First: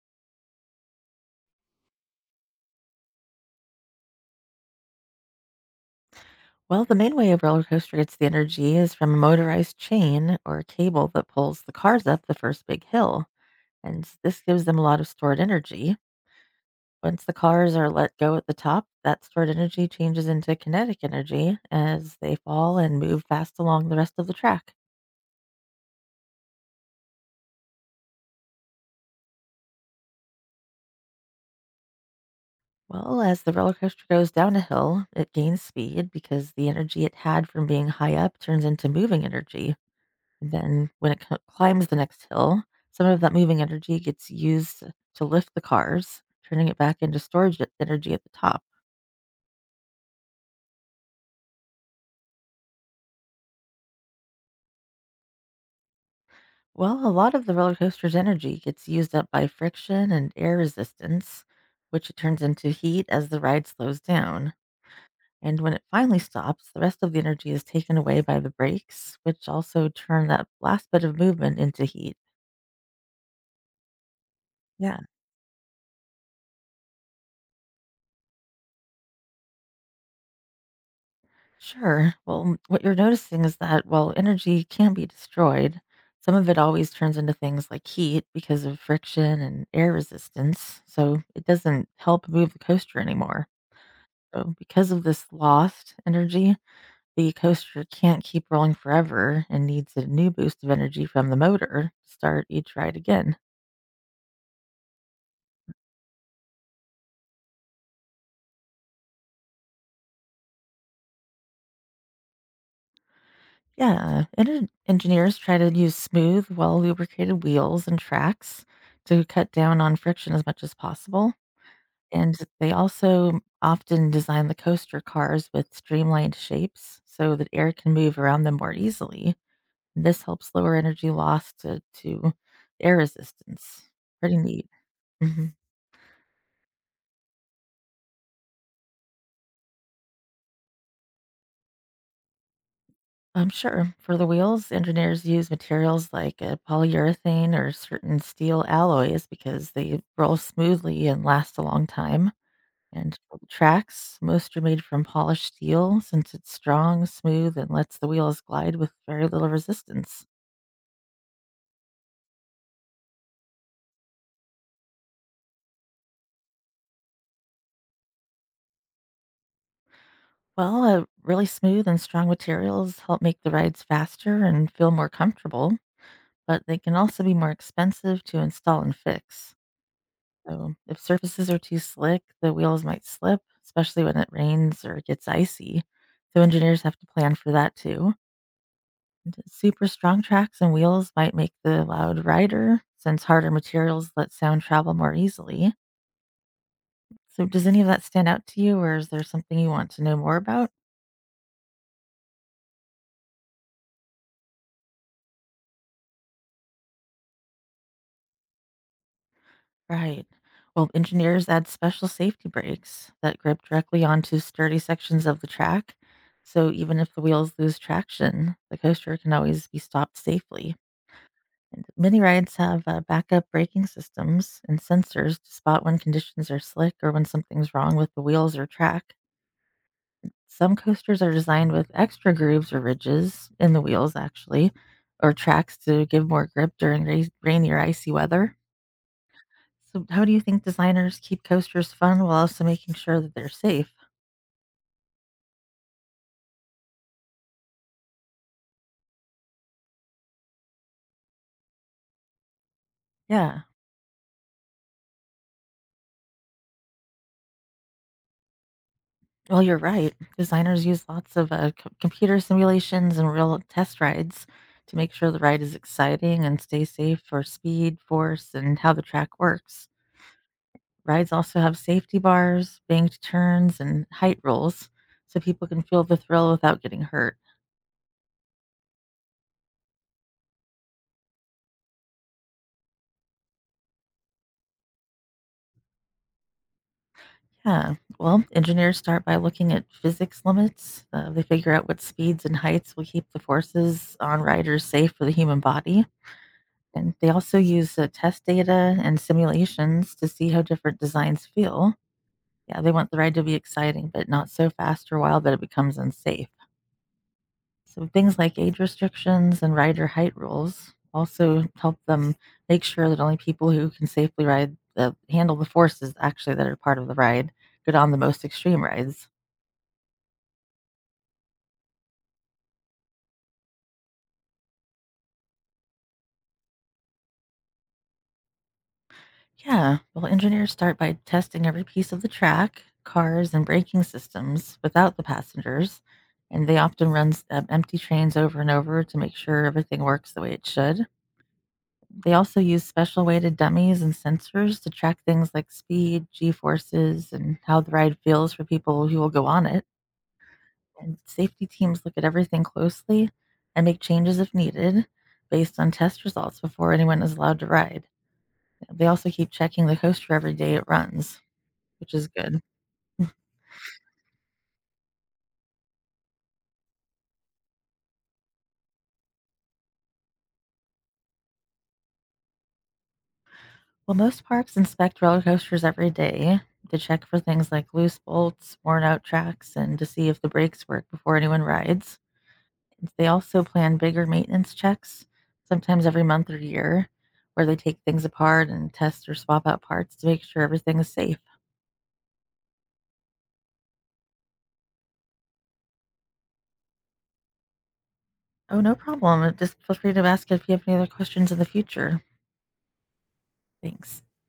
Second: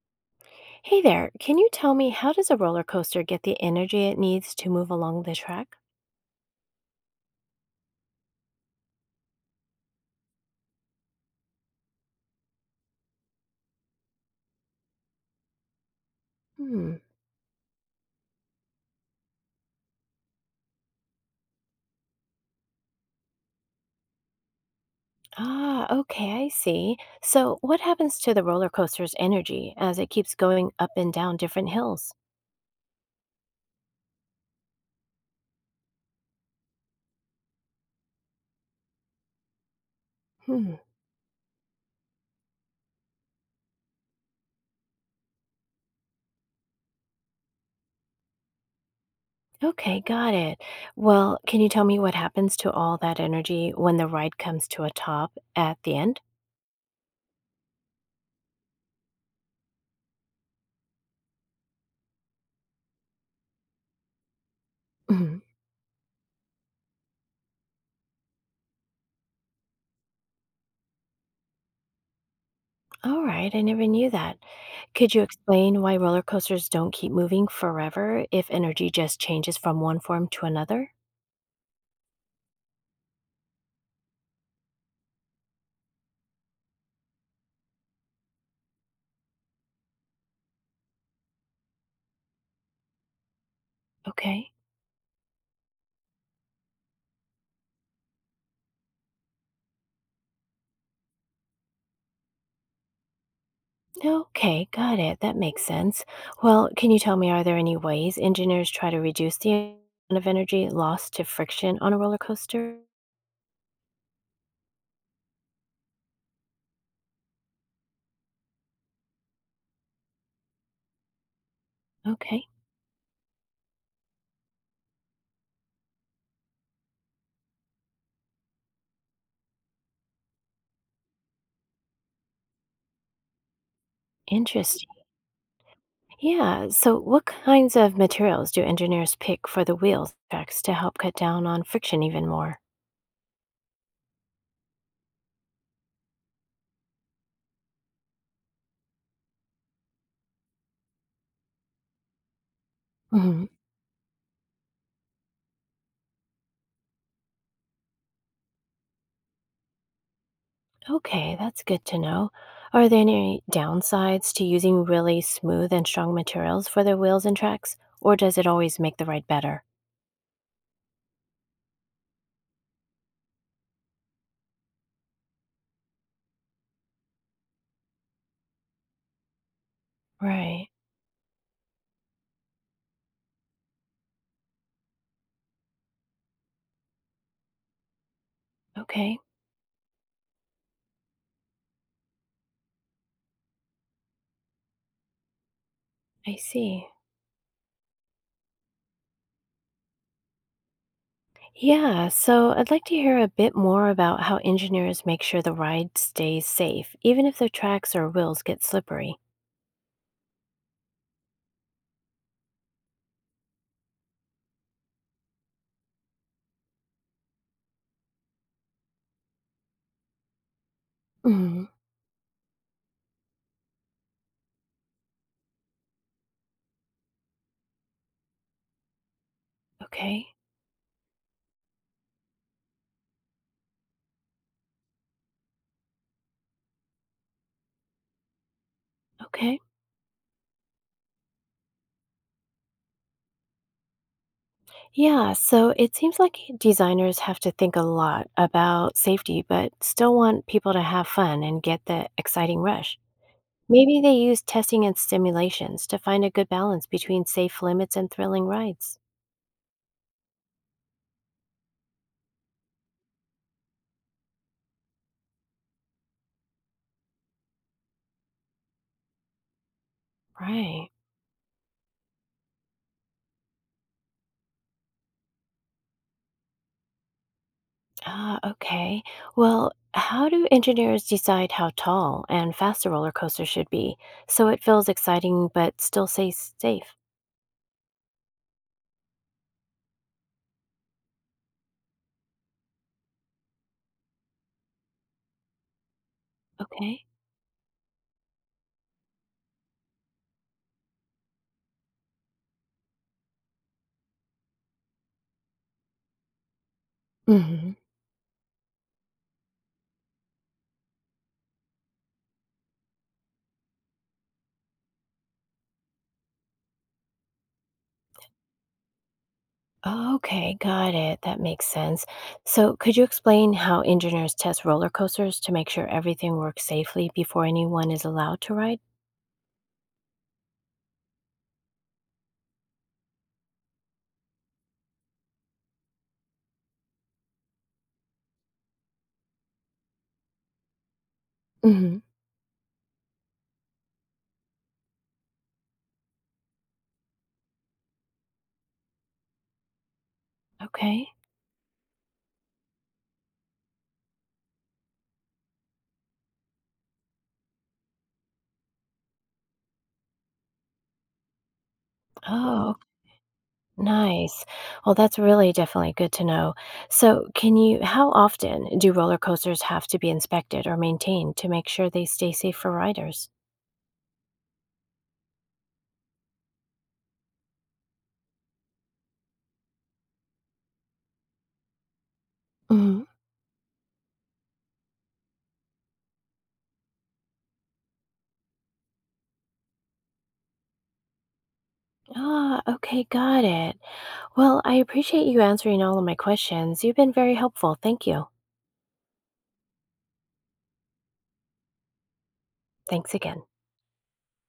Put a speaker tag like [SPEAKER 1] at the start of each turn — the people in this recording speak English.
[SPEAKER 1] Hey there, can you tell me how does a roller coaster get the energy it needs to move along the track?
[SPEAKER 2] Well, the main way a roller coaster gets the energy is from a motorized chain or cable that pulls the cars up the first big hill. And this gives them a lot of stored energy.
[SPEAKER 1] Hmm.
[SPEAKER 2] Once the cars are let go at the top, that stored energy changes into kinetic energy as they fall and move fast along the rest of the track.
[SPEAKER 1] Ah, okay, I see. So, what happens to the roller coaster's energy as it keeps going up and down different hills?
[SPEAKER 2] Well, as the roller coaster goes down a hill, it gains speed because the energy it had from being high up turns into moving energy. And
[SPEAKER 1] Hmm.
[SPEAKER 2] then when it c climbs the next hill, some of that moving energy gets used to lift the cars, turning it back into storage e energy at the top.
[SPEAKER 1] Okay, got it. Well, can you tell me what happens to all that energy when the ride comes to a top at the end?
[SPEAKER 2] Well, a lot of the roller coaster's energy gets used up by friction and air resistance, which it turns into heat as the ride slows down.
[SPEAKER 1] Mhm.
[SPEAKER 2] And when it finally stops, the rest of the energy is taken away by the brakes, which also turn that last bit of movement into heat.
[SPEAKER 1] All right, I never knew that.
[SPEAKER 2] Yeah.
[SPEAKER 1] Could you explain why roller coasters don't keep moving forever if energy just changes from one form to another?
[SPEAKER 2] Sure. Well, what you're noticing is that while energy can be destroyed, some of it always turns into things like heat because of friction and air resistance. So it doesn't help move the coaster anymore.
[SPEAKER 1] Okay.
[SPEAKER 2] So, because of this lost energy, the coaster can't keep rolling forever and needs a new boost of energy from the motor to start each ride again.
[SPEAKER 1] Okay, got it. That makes sense. Well, can you tell me, are there any ways engineers try to reduce the amount of energy lost to friction on a roller coaster?
[SPEAKER 2] Yeah, engineers try to use smooth, well lubricated wheels and tracks to cut down on friction as much as possible. And
[SPEAKER 1] Okay,
[SPEAKER 2] they also often design the coaster cars with streamlined shapes so that air can move around them more easily. This helps lower energy loss to air resistance. Pretty neat.
[SPEAKER 1] interesting.
[SPEAKER 2] Hmm
[SPEAKER 1] Yeah, so what kinds of materials do engineers pick for the wheels tracks to help cut down on friction even more?
[SPEAKER 2] I Sure. For the wheels, engineers use materials like polyurethane or certain steel alloys because they roll smoothly and last a long time. And for
[SPEAKER 1] Hmm.
[SPEAKER 2] the tracks, most are made from polished steel since it's strong, smooth, and lets the wheels glide with very little resistance.
[SPEAKER 1] Okay, that's good to know. Are there any downsides to using really smooth and strong materials for their wheels and tracks, or does it always make the ride better?
[SPEAKER 2] Well, really smooth and strong materials help make the rides faster and feel more comfortable, but they can also be more expensive to install and fix.
[SPEAKER 1] Right.
[SPEAKER 2] So, if surfaces are too slick, the wheels might slip, especially when it rains or gets icy. So, engineers have to plan for that too.
[SPEAKER 1] Okay,
[SPEAKER 2] And super strong tracks and wheels might make the loud rider, since harder materials let sound travel more easily.
[SPEAKER 1] I see.
[SPEAKER 2] So, does any of that stand out to you, or is there something you want to know more about?
[SPEAKER 1] Yeah, so I'd like to hear a bit more about how engineers make sure the ride stays safe, even if the tracks or wheels get slippery.
[SPEAKER 2] Right. Well, engineers add special safety brakes that grip directly onto sturdy sections of the track. So even if the wheels lose traction, the coaster can always be stopped safely.
[SPEAKER 1] Mm,
[SPEAKER 2] And many rides have backup braking systems and sensors to spot when conditions are slick or when something's wrong with the wheels or track.
[SPEAKER 1] okay,
[SPEAKER 2] Some coasters are designed with extra grooves or ridges in the wheels, actually, or tracks to give more grip during rainy or icy weather.
[SPEAKER 1] okay.
[SPEAKER 2] So, how do you think designers keep coasters fun while also making sure that they're safe?
[SPEAKER 1] Yeah, so it seems like designers have to think a lot about safety, but still want people to have fun and get the exciting rush.
[SPEAKER 2] Yeah.
[SPEAKER 1] Maybe they use testing and simulations to find a good balance between safe limits and thrilling rides.
[SPEAKER 2] Well, you're right. Designers use lots of computer simulations and real test rides to make sure the ride is exciting and stay safe for speed, force, and how the track works.
[SPEAKER 1] Right.
[SPEAKER 2] Rides also have safety bars, banked turns, and height rules so people can feel the thrill without getting hurt.
[SPEAKER 1] Ah, okay. Well, how do engineers decide how tall and fast a roller coaster should be so it feels exciting but still stays safe?
[SPEAKER 2] Yeah. Well, engineers start by looking at physics limits. They figure out what speeds and heights will keep the forces on riders safe for the human body.
[SPEAKER 1] Okay.
[SPEAKER 2] And they also use test data and simulations to see how different designs feel. Yeah, they want the ride to be exciting, but not so fast or wild that it becomes unsafe.
[SPEAKER 1] Hmm.
[SPEAKER 2] So things like age restrictions and rider height rules also help them make sure that only people who can safely ride the handle the forces actually that are part of the ride get on the most extreme rides.
[SPEAKER 1] Okay, got it. That makes sense. So, could you explain how engineers test roller coasters to make sure everything works safely before anyone is allowed to ride?
[SPEAKER 2] Yeah, well, engineers start by testing every piece of the track, cars, and braking systems without the passengers, and they often run empty trains over and over to make sure everything works the way it should.
[SPEAKER 1] Hmm.
[SPEAKER 2] They also use special weighted dummies and sensors to track things like speed, g forces, and how the ride feels for people who will go on it.
[SPEAKER 1] Okay.
[SPEAKER 2] And safety teams look at everything closely and make changes if needed based on test results before anyone is allowed to ride. They also keep checking the coaster every day it runs, which is good.
[SPEAKER 1] Oh, nice. Well, that's really definitely good to know. So, can you, how often do roller coasters have to be inspected or maintained to make sure they stay safe for riders?
[SPEAKER 2] Well, most parks inspect roller coasters every day to check for things like loose bolts, worn out tracks, and to see if the brakes work before anyone rides.
[SPEAKER 1] Mhm.
[SPEAKER 2] They also plan bigger maintenance checks, sometimes every month or year, where they take things apart and test or swap out parts to make sure everything is safe.
[SPEAKER 1] Ah, okay, got it. Well, I appreciate you answering all of my questions. You've been very helpful. Thank you.
[SPEAKER 2] Oh, no problem. Just feel free to ask if you have any other questions in the future.
[SPEAKER 1] Thanks again.
[SPEAKER 2] Thanks.